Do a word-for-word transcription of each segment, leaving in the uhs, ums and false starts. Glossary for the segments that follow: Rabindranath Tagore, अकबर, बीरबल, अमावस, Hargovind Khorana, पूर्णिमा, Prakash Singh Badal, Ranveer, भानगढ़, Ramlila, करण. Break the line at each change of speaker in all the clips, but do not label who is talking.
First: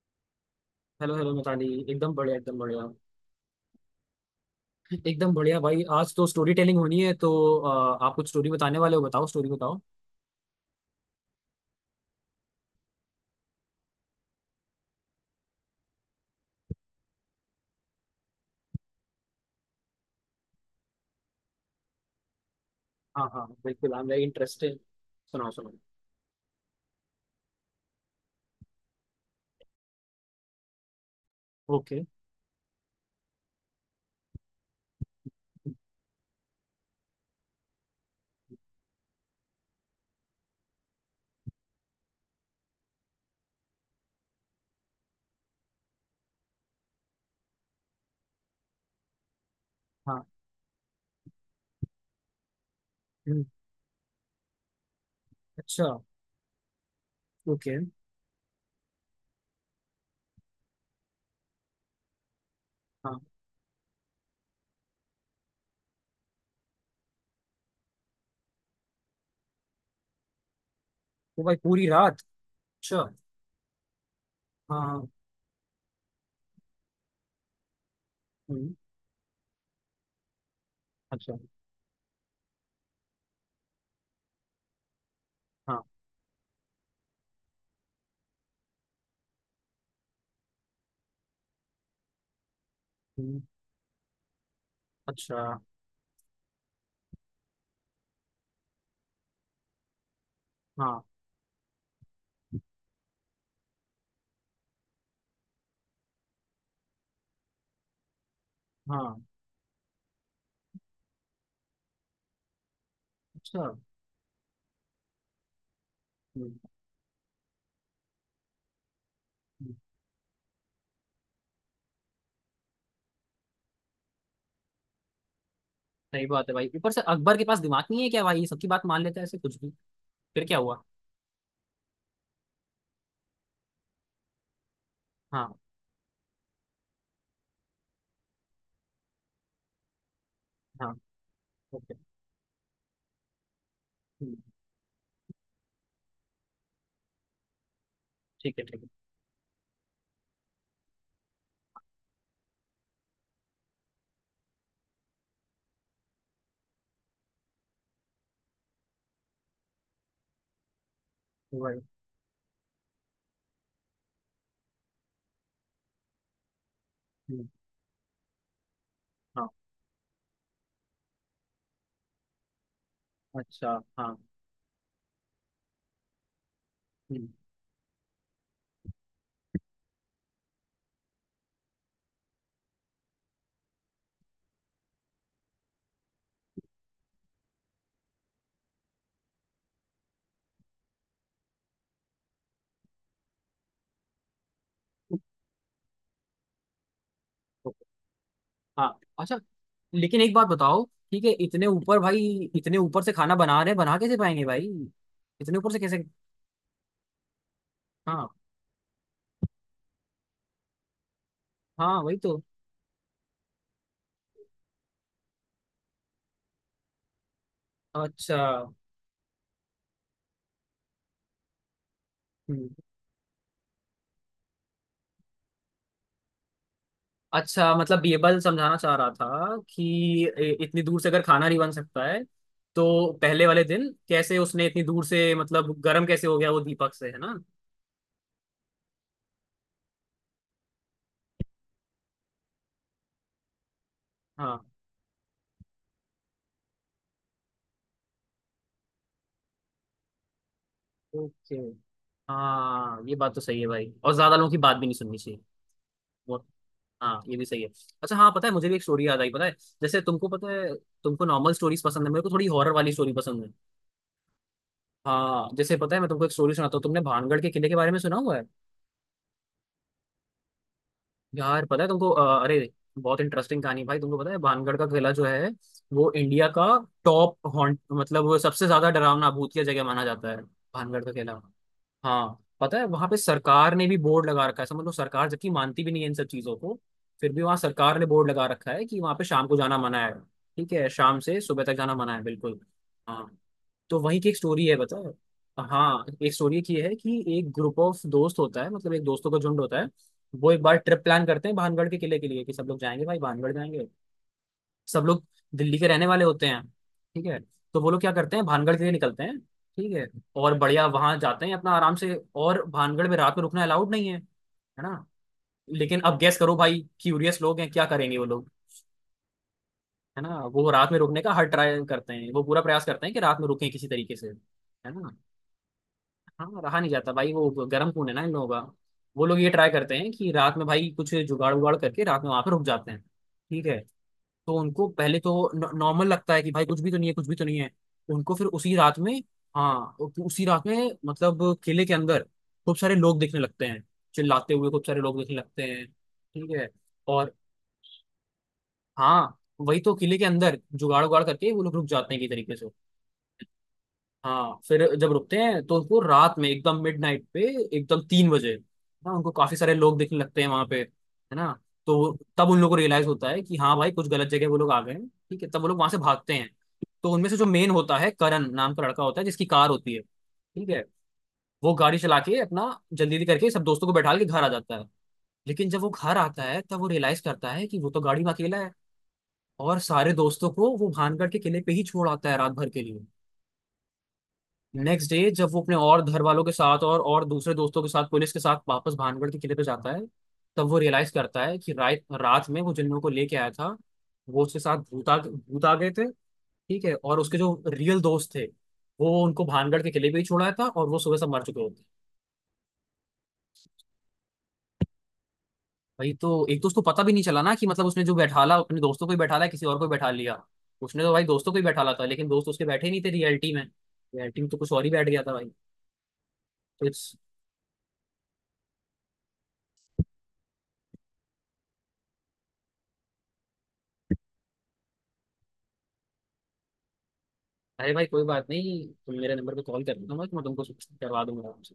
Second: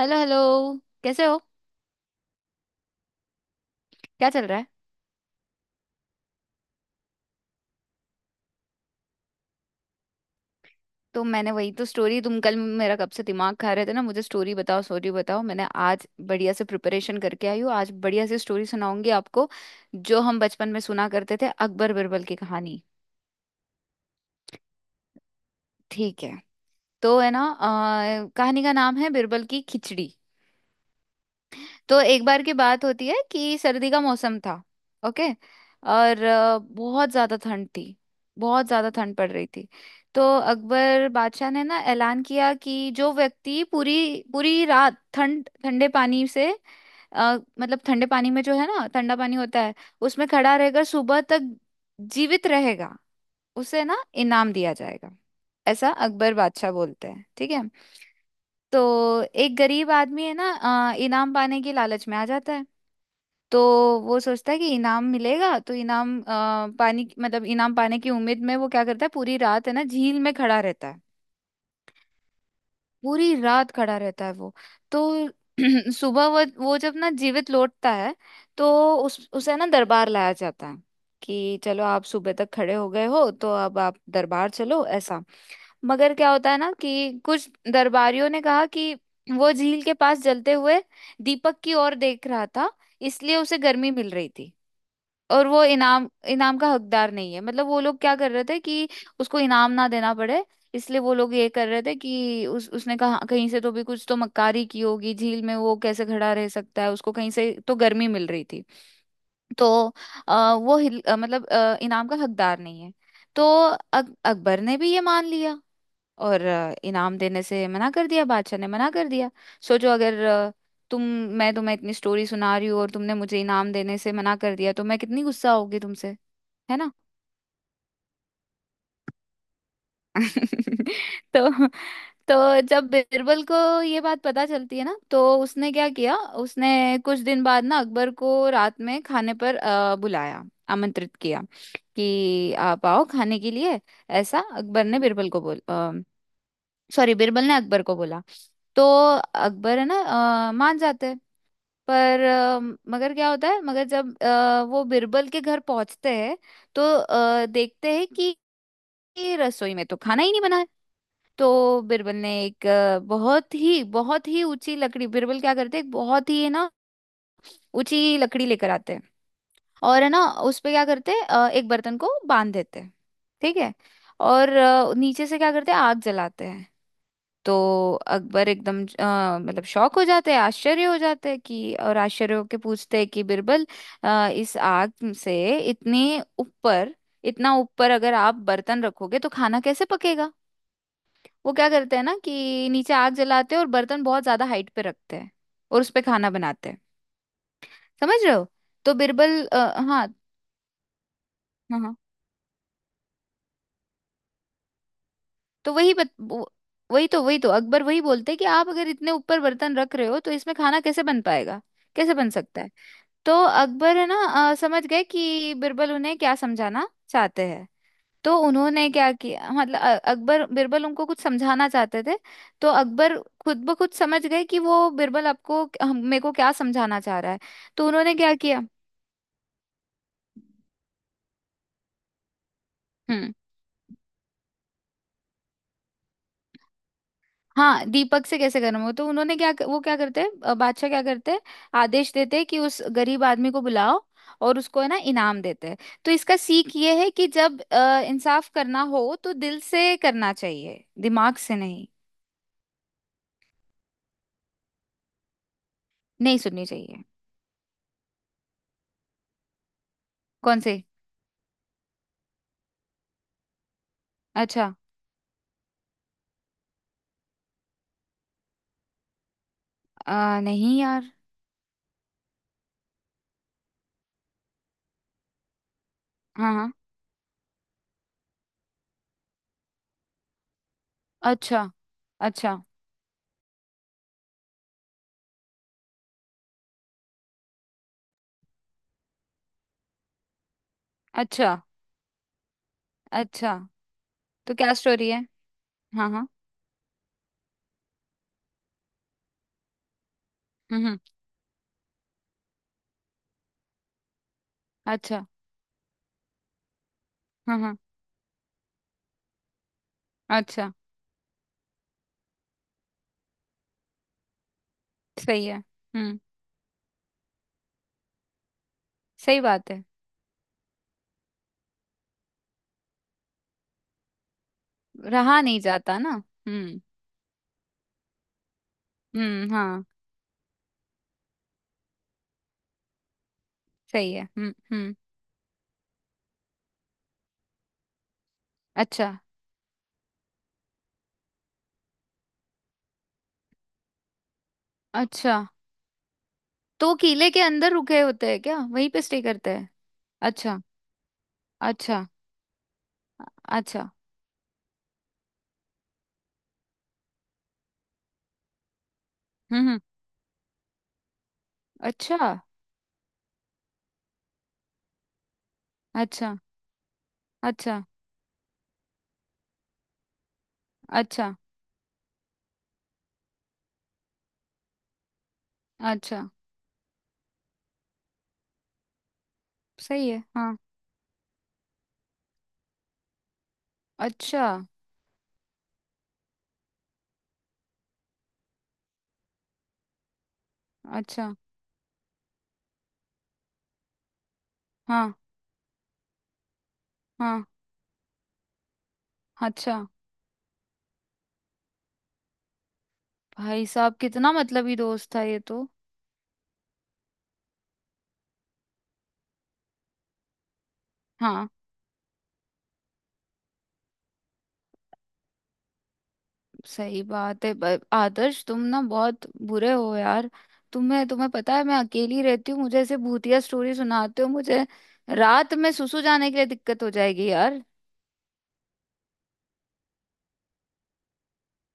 Hello hello.
Hello
कैसे
hello
हो?
मिताली। एकदम बढ़िया एकदम बढ़िया
क्या चल रहा है?
एकदम बढ़िया भाई। आज तो स्टोरी टेलिंग होनी है तो अ, आप कुछ स्टोरी बताने वाले हो, बताओ स्टोरी बताओ।
तो मैंने वही तो स्टोरी, तुम कल मेरा कब से दिमाग खा रहे थे ना, मुझे स्टोरी बताओ स्टोरी बताओ। मैंने आज बढ़िया से प्रिपरेशन करके आई हूँ, आज बढ़िया से स्टोरी सुनाऊंगी आपको। जो हम बचपन में सुना करते थे, अकबर बिरबल की कहानी।
हाँ हाँ बिल्कुल, आई एम वेरी इंटरेस्टेड। सुनाओ सुनाओ।
ठीक है। तो है ना, अ, कहानी का नाम है बिरबल की खिचड़ी। तो
ओके।
एक बार की बात होती है कि सर्दी का मौसम था। ओके। और अ, बहुत ज्यादा ठंड थी। बहुत ज्यादा ठंड पड़ रही थी। तो अकबर बादशाह ने ना ऐलान किया कि जो व्यक्ति पूरी पूरी रात ठंड ठंडे पानी से, अ, मतलब ठंडे पानी में, जो है ना ठंडा पानी होता है,
हाँ।
उसमें खड़ा रहकर सुबह तक जीवित रहेगा,
हम्म।
उसे ना इनाम दिया जाएगा।
अच्छा।
ऐसा अकबर बादशाह बोलते हैं। ठीक है।
ओके।
तो एक गरीब आदमी है ना, अ, इनाम पाने की लालच में आ जाता है।
हाँ।
तो वो सोचता है कि इनाम मिलेगा तो इनाम अ, पानी की- मतलब इनाम पाने की उम्मीद में वो क्या करता है, पूरी रात है ना झील में खड़ा रहता है।
तो भाई पूरी रात। अच्छा। हाँ।
पूरी रात खड़ा रहता है वो।
हाँ।
तो सुबह वो वो जब ना जीवित लौटता है, तो
हम्म।
उस उसे ना दरबार लाया जाता है
अच्छा।
कि चलो आप सुबह तक खड़े हो गए हो तो अब आप दरबार चलो, ऐसा।
हाँ।
मगर क्या होता है ना, कि कुछ दरबारियों ने कहा कि वो झील के पास जलते हुए दीपक की ओर देख रहा था, इसलिए
हम्म।
उसे गर्मी मिल रही थी,
अच्छा।
और वो इनाम इनाम का हकदार नहीं है। मतलब वो लोग क्या कर रहे थे कि उसको इनाम ना देना पड़े, इसलिए
हाँ।
वो लोग ये कर रहे थे कि उस उसने कहा कहीं से तो भी कुछ तो मक्कारी की होगी, झील में वो कैसे खड़ा रह सकता है, उसको कहीं से तो गर्मी मिल रही थी।
हाँ।
तो अ, वो हिल, अ, मतलब अ, इनाम का हकदार नहीं है। तो
अच्छा। हम्म।
अक, अकबर ने भी ये मान लिया और अ, इनाम देने से मना कर दिया, बादशाह ने मना कर दिया।
हम्म।
सोचो अगर अ, तुम, मैं तुम्हें इतनी स्टोरी सुना रही हूँ और तुमने मुझे इनाम देने से मना कर दिया तो मैं कितनी गुस्सा होगी तुमसे।
सही बात है भाई,
है
ऊपर
ना।
से अकबर के पास दिमाग नहीं है क्या भाई? ये सबकी बात मान लेता है ऐसे कुछ भी। फिर क्या हुआ?
तो तो जब बिरबल को ये बात पता चलती है ना, तो
हाँ।
उसने क्या किया? उसने कुछ दिन बाद ना अकबर को रात में खाने पर अ, बुलाया,
हाँ।
आमंत्रित किया
ओके।
कि आप आओ खाने के लिए, ऐसा
हम्म।
अकबर ने बिरबल को बोल सॉरी बिरबल ने अकबर को बोला।
ठीक है।
तो
ठीक
अकबर है ना अ, मान जाते हैं। पर अ, मगर क्या होता है, मगर जब अ, वो बिरबल के घर पहुंचते हैं, तो अ, देखते हैं कि कि रसोई में तो खाना ही नहीं बना है।
है। भाई।
तो बिरबल ने एक अ, बहुत ही बहुत ही ऊंची लकड़ी बिरबल क्या करते हैं, एक बहुत ही है ना ऊंची लकड़ी लेकर आते हैं,
हाँ।
और है ना उस पे क्या करते हैं, अ, एक बर्तन को बांध देते हैं। ठीक
अच्छा।
है।
हाँ।
और अ, नीचे से क्या करते हैं, आग जलाते हैं।
हम्म।
तो अकबर एकदम अ, मतलब शौक हो जाते हैं, आश्चर्य हो जाते हैं कि, और आश्चर्य होके पूछते हैं कि बिरबल अ, इस आग से इतने ऊपर इतना ऊपर अगर आप बर्तन रखोगे तो खाना कैसे पकेगा? वो क्या करते हैं ना कि नीचे आग जलाते हैं और बर्तन बहुत ज्यादा हाइट पे रखते हैं और उस पे खाना बनाते हैं।
तो।
समझ रहे हो? तो
हाँ अच्छा।
बिरबल अ, हाँ
लेकिन एक बात बताओ। ठीक है इतने
हाँ हाँ,
ऊपर भाई, इतने ऊपर से खाना बना रहे हैं, बना कैसे पाएंगे भाई? इतने ऊपर
तो
से
वही
कैसे?
बत, वो- वही तो वही तो अकबर वही बोलते
हाँ।
हैं कि आप अगर इतने ऊपर बर्तन रख रहे हो तो इसमें खाना कैसे बन पाएगा,
हाँ
कैसे
वही
बन
तो।
सकता है। तो अकबर है ना अ, समझ गए कि बिरबल उन्हें क्या समझाना चाहते हैं। तो
अच्छा।
उन्होंने क्या किया, मतलब अ- अकबर बिरबल उनको कुछ समझाना चाहते थे।
हम्म।
तो अकबर खुद ब खुद समझ गए कि वो बिरबल आपको हम- मेरे को क्या समझाना चाह रहा है।
अच्छा
तो
मतलब
उन्होंने
ये
क्या
बात
किया।
समझाना चाह रहा था कि ए- इतनी दूर से अगर खाना नहीं बन सकता है तो
हम्म,
पहले वाले दिन कैसे उसने इतनी दूर से मतलब गर्म कैसे हो गया वो दीपक से, है ना।
हाँ दीपक से कैसे करना हो तो उन्होंने क्या, वो क्या करते हैं, अ, बादशाह क्या करते हैं, आदेश देते हैं कि उस गरीब आदमी को बुलाओ और
हाँ।
उसको है ना इनाम देते हैं। तो इसका सीख ये है कि जब अ, इंसाफ करना हो तो दिल से करना चाहिए, दिमाग
ओके।
से नहीं।
हाँ ये बात तो सही है भाई, और ज्यादा लोगों की बात भी नहीं सुननी चाहिए।
नहीं
वो-
सुननी चाहिए।
हाँ ये भी सही है। अच्छा हाँ, पता है मुझे भी एक स्टोरी याद आई, पता है। जैसे तुमको पता
कौन
है,
से?
तुमको नॉर्मल स्टोरीज पसंद है, मेरे को थोड़ी हॉरर वाली स्टोरी पसंद है।
अच्छा,
हाँ जैसे पता है, मैं तुमको एक स्टोरी सुनाता हूँ। तुमने भानगढ़ के किले के बारे में सुना हुआ है?
अ, नहीं यार।
यार पता है तुमको अ, अरे, बहुत इंटरेस्टिंग कहानी है भाई। तुमको पता है भानगढ़ का किला जो है वो इंडिया
हाँ
का
हाँ।
टॉप हॉन्ट, मतलब वो सबसे ज्यादा डरावना भूतिया जगह माना जाता है, भानगढ़ का किला।
अच्छा।
हाँ
अच्छा।
पता है वहां पे सरकार ने भी बोर्ड लगा रखा है, समझ लो, सरकार जबकि मानती भी नहीं है इन सब चीजों को। फिर भी वहां सरकार ने बोर्ड लगा रखा है कि वहां पे शाम को जाना मना है। ठीक है, शाम से
अच्छा।
सुबह तक जाना मना है बिल्कुल। हाँ।
अच्छा।
तो वहीं की एक
तो
स्टोरी
क्या
है, बता।
स्टोरी है?
हाँ
हाँ हाँ।
एक स्टोरी की है कि एक ग्रुप ऑफ दोस्त होता है, मतलब एक दोस्तों का झुंड होता है। वो एक बार
हम्म हम्म।
ट्रिप प्लान करते हैं भानगढ़ के किले के लिए कि सब लोग जाएंगे भाई, भानगढ़ जाएंगे। सब लोग
अच्छा।
दिल्ली के रहने वाले होते हैं। ठीक है।
हाँ हाँ।
तो वो लोग क्या करते हैं, भानगढ़ के लिए निकलते हैं, ठीक है, और
अच्छा।
बढ़िया वहां जाते हैं अपना आराम से। और भानगढ़ में रात में रुकना अलाउड नहीं है, है ना।
सही है।
लेकिन अब
हम्म।
गेस करो भाई, क्यूरियस लोग हैं, क्या करेंगे वो लोग?
सही बात है।
है ना, वो रात में रुकने का हर ट्राई करते हैं, वो पूरा प्रयास करते हैं कि रात में रुकें किसी तरीके से, है ना।
रहा नहीं जाता ना।
हाँ रहा
हम्म
नहीं जाता भाई, वो गर्म खून है ना इन लोगों का। वो लोग ये
हम्म।
ट्राई
हाँ।
करते हैं कि रात में भाई कुछ जुगाड़ उगाड़ करके रात में वहां पर रुक जाते हैं। ठीक है।
सही है।
तो
हम्म
उनको
हम्म।
पहले तो नॉर्मल लगता है कि भाई कुछ भी तो नहीं है, कुछ भी तो नहीं है। उनको फिर उसी रात
अच्छा।
में, हाँ उ- उसी रात में मतलब किले के अंदर खूब सारे लोग दिखने लगते हैं, चिल्लाते हुए खूब सारे लोग
अच्छा
दिखने लगते हैं। ठीक है।
तो किले
और
के अंदर रुके होते हैं क्या, वहीं पे स्टे
हाँ,
करते हैं?
वही तो, किले के
अच्छा।
अंदर जुगाड़ उगाड़ करके वो लोग रुक
अच्छा।
जाते हैं एक तरीके से।
अच्छा।
हाँ फिर जब रुकते हैं तो उनको रात में एकदम मिडनाइट पे, एकदम तीन बजे ना, उनको काफी
हम्म
सारे
हम्म।
लोग दिखने लगते हैं वहां पे, है ना। तो
अच्छा।
तब उन लोगों को रियलाइज होता है कि हाँ भाई कुछ गलत जगह वो लोग आ गए हैं। ठीक है, तब वो लोग वहां से भागते
अच्छा।
हैं। तो उनमें से जो मेन
अच्छा।
होता है, करण नाम का लड़का होता है जिसकी कार होती है, ठीक है,
अच्छा।
वो गाड़ी चला के अपना जल्दी जल्दी करके सब दोस्तों को बैठा के घर आ जाता है। लेकिन जब वो घर
अच्छा।
आता है तब वो रियलाइज करता है कि वो तो गाड़ी में अकेला है। और
सही
सारे
है।
दोस्तों
हाँ।
को वो भानगढ़ के किले पे ही छोड़ आता है रात भर के लिए।
अच्छा।
नेक्स्ट डे जब वो अपने और घर वालों के साथ और और दूसरे दोस्तों के साथ पुलिस के साथ वापस भानगढ़ के किले पे जाता है, तब वो रियलाइज
अच्छा।
करता है कि रात रात में वो जिन लोगों को लेके आया था वो उसके साथ भूत
हाँ
आ भूत आ गए थे। ठीक है, और उसके
हाँ।
जो रियल दोस्त थे वो उनको
अच्छा,
भानगढ़ के किले पे ही छोड़ा था, और वो सुबह से मर चुके होते।
भाई साहब कितना मतलबी दोस्त था ये तो।
भाई तो एक तो उसको पता भी नहीं चला ना, कि मतलब उसने जो बैठाला अपने दोस्तों को ही बैठाला है, किसी और को ही बैठा लिया। उसने तो भाई
हाँ।
दोस्तों को ही बैठाला था लेकिन दोस्त उसके बैठे ही नहीं थे रियलिटी में। रियलिटी में तो कुछ और ही बैठ गया था भाई। तो
सही
इट्स।
बात है। ब- आदर्श तुम ना बहुत बुरे हो यार। तुम्हें, तुम्हें पता है मैं अकेली रहती हूँ, मुझे ऐसे भूतिया स्टोरी सुनाते हो। मुझे रात में सुसु जाने के लिए दिक्कत हो जाएगी यार।
अरे भाई कोई बात नहीं, तुम मेरे नंबर पे कॉल कर लेना, मैं मैं तुमको करवा दूंगा आराम से।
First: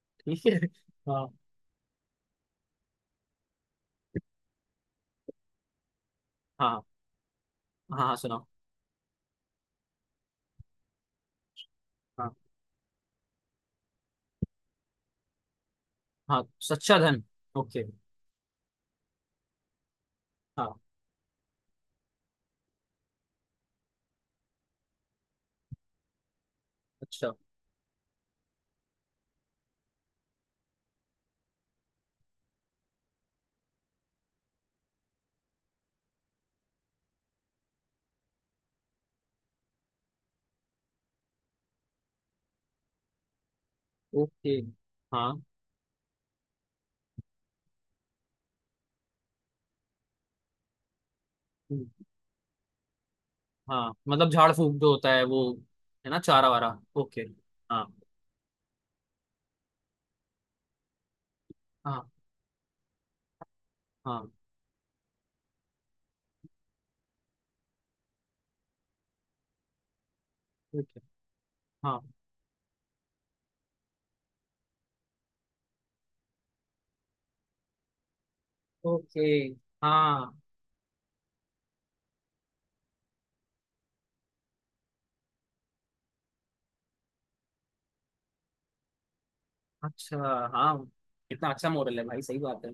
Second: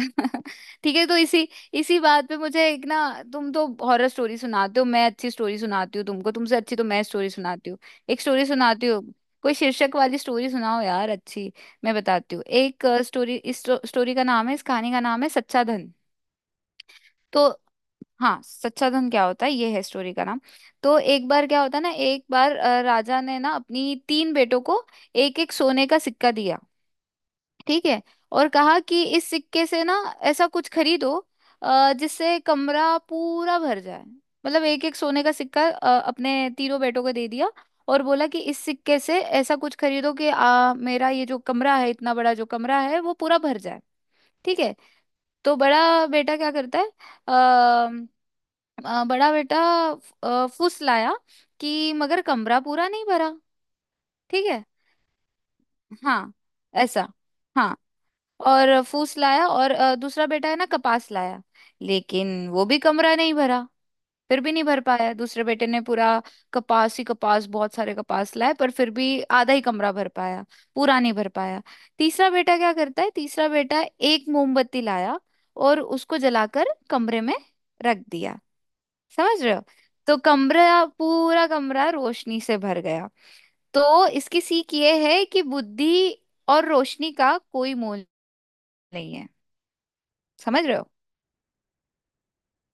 ठीक है।
ठीक है तो
हाँ।
इसी इसी बात पे मुझे एक ना, तुम तो हॉरर स्टोरी सुनाते हो, मैं अच्छी स्टोरी सुनाती हूँ तुमको, तुमसे अच्छी
हाँ।
तो मैं स्टोरी सुनाती हूँ।
हाँ हाँ
एक स्टोरी
सुनाओ।
सुनाती हूँ। कोई शीर्षक वाली स्टोरी सुनाओ यार अच्छी। मैं
हाँ।
बताती हूँ एक स्टोरी। इस स्टोरी का नाम है इस कहानी का नाम है सच्चा धन।
हाँ। सच्चा धन।
तो
ओके।
हाँ सच्चा धन क्या होता है, ये है स्टोरी का नाम।
हाँ।
तो एक बार क्या होता है ना, एक बार अ, राजा ने ना अपनी तीन बेटों को एक एक सोने का सिक्का दिया।
अच्छा।
ठीक है। और कहा कि इस सिक्के से ना ऐसा कुछ खरीदो अ, जिससे कमरा पूरा भर जाए, मतलब एक एक सोने का सिक्का अ, अपने तीनों बेटों को दे दिया और बोला कि इस सिक्के से ऐसा कुछ खरीदो कि आ, मेरा ये जो कमरा है, इतना बड़ा जो कमरा है, वो पूरा भर जाए।
ओके।
ठीक है।
हाँ।
तो बड़ा बेटा क्या करता है? अ अ, बड़ा बेटा अ, फुस लाया, कि
हम्म।
मगर कमरा पूरा नहीं भरा।
हाँ मतलब
ठीक
झाड़
है।
फूक जो होता है, वो, है ना,
हाँ।
चारा वारा,
ऐसा।
ओके।
हाँ।
हाँ।
और फूस लाया, और अ, दूसरा बेटा है ना कपास लाया,
हाँ।
लेकिन वो भी कमरा नहीं भरा।
हाँ।
फिर भी नहीं भर पाया दूसरे बेटे ने पूरा। कपास ही कपास, बहुत सारे कपास लाए, पर फिर भी आधा ही कमरा भर पाया, पूरा
ओके।
नहीं भर पाया।
हाँ।
तीसरा बेटा क्या करता है, तीसरा बेटा एक मोमबत्ती लाया और उसको जलाकर कमरे में रख दिया।
ओके।
समझ रहे हो। तो
हाँ।
कमरा पूरा कमरा रोशनी से भर गया। तो इसकी सीख ये है कि बुद्धि और रोशनी का कोई मोल नहीं है।
अच्छा।
समझ
हाँ
रहे हो।
कितना अच्छा मॉडल है भाई, सही बात है।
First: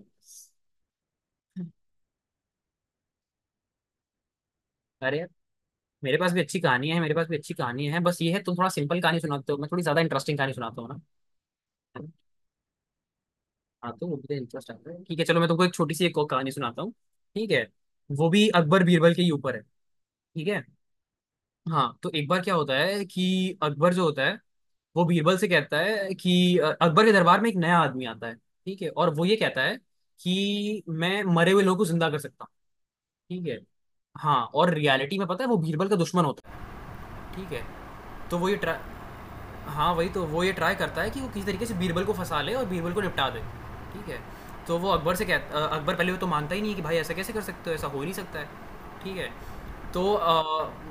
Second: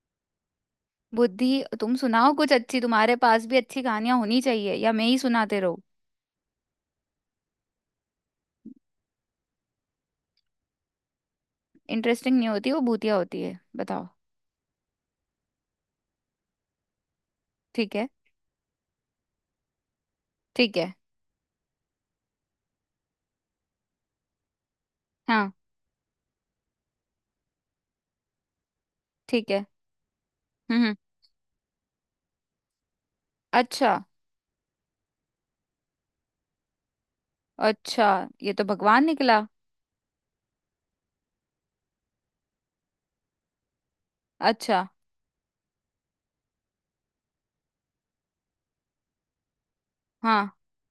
बुद्धि। तुम सुनाओ कुछ अच्छी, तुम्हारे पास भी अच्छी कहानियां होनी चाहिए, या मैं ही
अरे
सुनाते रहूं।
मेरे पास भी अच्छी कहानी है, मेरे पास भी अच्छी कहानी है, बस ये है तुम थोड़ा सिंपल कहानी सुनाते हो, मैं थोड़ी ज्यादा इंटरेस्टिंग कहानी सुनाता हूँ ना।
इंटरेस्टिंग नहीं होती वो, भूतिया होती है,
हाँ तो
बताओ।
वो मुझे इंटरेस्ट आता है। ठीक है, चलो मैं तुमको एक छोटी सी एक और कहानी सुनाता हूँ। ठीक है।
ठीक है।
वो भी अकबर बीरबल के ही ऊपर है। ठीक है।
ठीक है।
हाँ तो एक बार क्या होता है कि अकबर जो होता है वो बीरबल से
हाँ।
कहता है कि अ, अकबर के दरबार में एक नया आदमी आता है, ठीक है, और वो ये
ठीक है।
कहता है
हम्म
कि
हम्म।
मैं मरे हुए लोगों को जिंदा कर सकता हूँ। ठीक है।
अच्छा।
हाँ और रियलिटी में पता है, वो बीरबल का दुश्मन होता है, ठीक है।
अच्छा
तो वो
ये
ये
तो
ट्रा-
भगवान निकला।
हाँ, वही तो, वो ये ट्राई करता है कि वो किसी तरीके से बीरबल को फंसा ले और बीरबल को निपटा दे। ठीक है। तो
अच्छा।
वो अकबर से कहता अ, अकबर पहले वो तो मानता ही नहीं है कि भाई ऐसा कैसे कर सकते हो, ऐसा हो ही नहीं सकता है। ठीक है। तो अ,
हाँ।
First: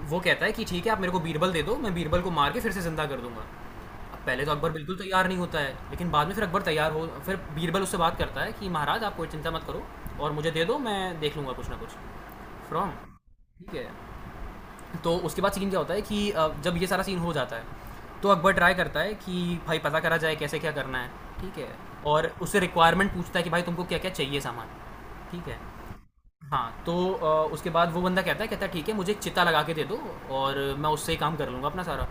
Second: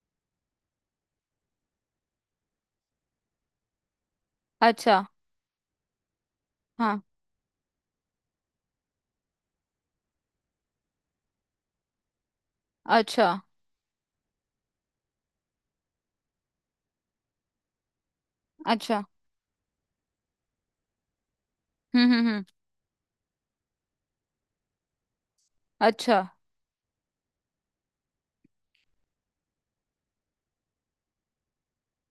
वो कहता है कि ठीक है आप मेरे को बीरबल दे दो, मैं बीरबल को मार के फिर से ज़िंदा कर दूंगा। अब पहले तो अकबर बिल्कुल
अच्छा।
तैयार नहीं होता है, लेकिन बाद में फिर अकबर तैयार
हाँ।
हो, फिर बीरबल उससे बात करता है कि महाराज आप कोई चिंता मत करो और मुझे दे दो, मैं देख लूँगा कुछ ना कुछ। फ्रॉम।
अच्छा।
ठीक है। तो उसके बाद सीन क्या होता है कि अ, जब ये सारा सीन हो जाता है तो अकबर ट्राई करता
अच्छा।
है कि भाई पता करा जाए कैसे क्या करना है। ठीक है।
हम्म
और
हम्म हम्म।
उससे रिक्वायरमेंट पूछता है कि भाई तुमको क्या क्या चाहिए सामान। ठीक है।
अच्छा।
हाँ तो अ, उसके बाद वो बंदा कहता है, कहता है ठीक है मुझे एक चिता लगा के दे दो और मैं उससे ही काम कर लूँगा अपना सारा।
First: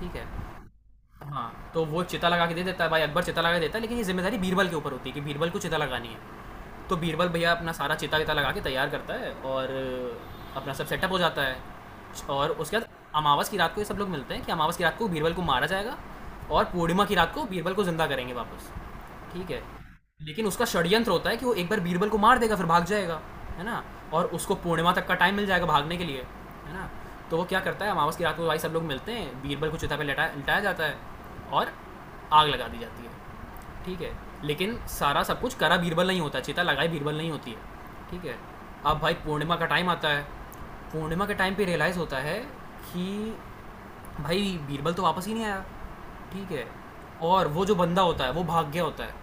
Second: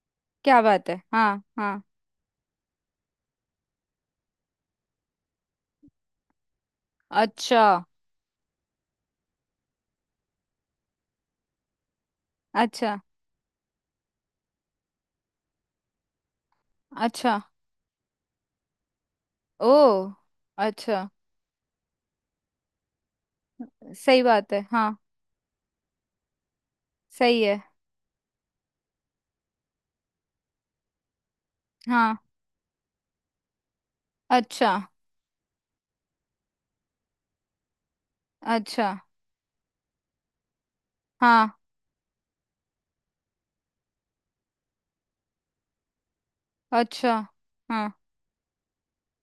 ठीक है।
क्या बात है, हाँ
हाँ,
हाँ।
तो वो चिता लगा के दे देता है भाई, अकबर चिता लगा के देता है लेकिन ये जिम्मेदारी बीरबल के ऊपर होती है कि बीरबल को चिता लगानी है। तो बीरबल भैया
अच्छा।
अपना सारा चिता विता लगा के तैयार करता है और अपना सब सेटअप हो जाता है। और उसके बाद
अच्छा।
अमावस की रात को ये सब लोग मिलते हैं कि अमावस की रात को बीरबल को मारा जाएगा और पूर्णिमा की रात
अच्छा।
को बीरबल को ज़िंदा करेंगे वापस। ठीक है।
ओ।
लेकिन उसका
अच्छा।
षड्यंत्र होता है कि वो एक बार बीरबल को मार देगा फिर भाग जाएगा, है ना,
सही
और
बात
उसको
है
पूर्णिमा
हाँ।
तक का टाइम मिल जाएगा भागने के लिए, है ना। तो
सही
वो क्या
है।
करता है, अमावस की रात को भाई सब लोग मिलते हैं, बीरबल को चिता पे लटा लिटाया जाता है और
हाँ।
आग लगा दी जाती है। ठीक है।
अच्छा।
लेकिन सारा सब कुछ करा बीरबल नहीं होता, चिता लगाई बीरबल नहीं होती है। ठीक है।
अच्छा।
अब भाई पूर्णिमा का टाइम आता है, पूर्णिमा के टाइम
हाँ।
पे रियलाइज़ होता है कि भाई बीरबल तो वापस ही नहीं आया। ठीक है।
अच्छा।
और वो जो
हाँ।
बंदा होता है वो भाग गया होता है।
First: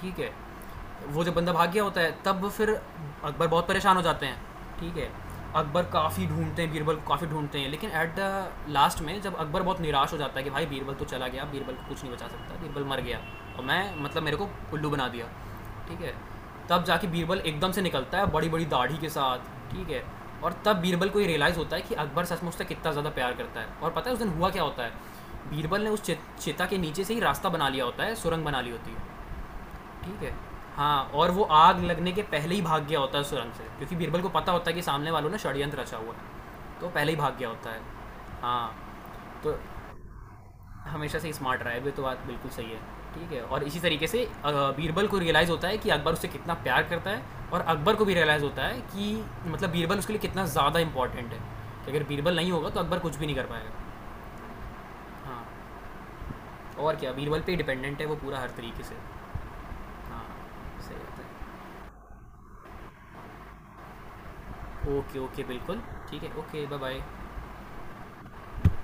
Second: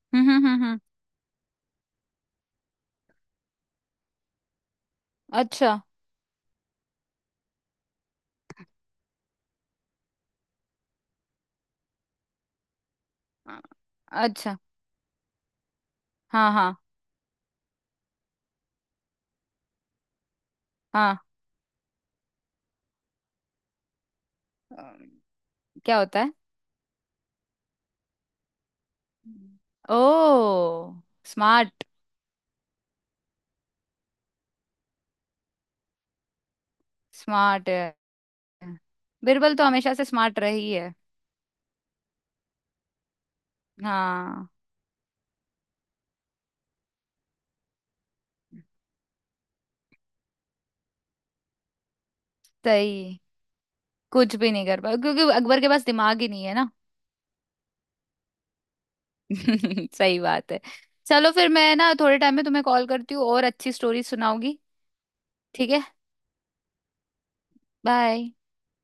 ठीक
हम्म
है।
हम्म हम्म हम्म।
वो जब बंदा भाग गया होता है तब फिर अकबर बहुत परेशान हो जाते हैं। ठीक है।
अच्छा।
अकबर काफ़ी ढूंढते हैं बीरबल को, काफ़ी ढूंढते हैं लेकिन एट द लास्ट में जब अकबर बहुत निराश हो जाता है कि भाई बीरबल तो चला गया, बीरबल को कुछ नहीं बचा सकता, बीरबल मर गया
अ-
और मैं, मतलब मेरे को
अच्छा।
उल्लू बना दिया। ठीक है।
हाँ। हाँ।
तब जाके बीरबल एकदम से निकलता है बड़ी बड़ी दाढ़ी के साथ। ठीक है। और तब बीरबल
हाँ।
को ये रियलाइज़ होता है कि अकबर सच में उससे कितना ज़्यादा प्यार करता है। और पता है उस दिन हुआ क्या होता है,
अम,
बीरबल ने
क्या
उस चे-
होता है?
चेता के नीचे से ही रास्ता बना लिया होता है, सुरंग बना ली होती है।
ओ।
ठीक है। हाँ और वो आग
स्मार्ट।
लगने के पहले ही भाग गया होता है सुरंग से, क्योंकि बीरबल को पता होता है कि सामने वालों ने षड्यंत्र रचा हुआ है, तो पहले ही भाग गया
स्मार्ट
होता है।
है।
हाँ
बिरबल
तो
तो हमेशा से स्मार्ट रही है।
हमेशा से स्मार्ट रहा है, ये तो बात बिल्कुल सही है। ठीक है और इसी तरीके से
हाँ।
अ, बीरबल को रियलाइज़ होता है कि अकबर उससे कितना प्यार करता है, और अकबर को भी रियलाइज़ होता है कि मतलब बीरबल उसके लिए कितना ज़्यादा इंपॉर्टेंट है, कि अगर बीरबल नहीं होगा तो अकबर कुछ
सही।
भी नहीं कर पाएगा।
कुछ भी नहीं कर पाया क्योंकि
हाँ
अकबर के पास दिमाग ही नहीं है ना।
और क्या, बीरबल पे डिपेंडेंट है वो पूरा हर तरीके से।
सही
हाँ
बात है।
सही
चलो
बात
फिर मैं ना थोड़े टाइम में तुम्हें कॉल करती हूँ और अच्छी स्टोरी सुनाऊंगी।
है। ओके ओके
ठीक
बिल्कुल।
है।
ठीक है ओके बाय बाय।
बाय।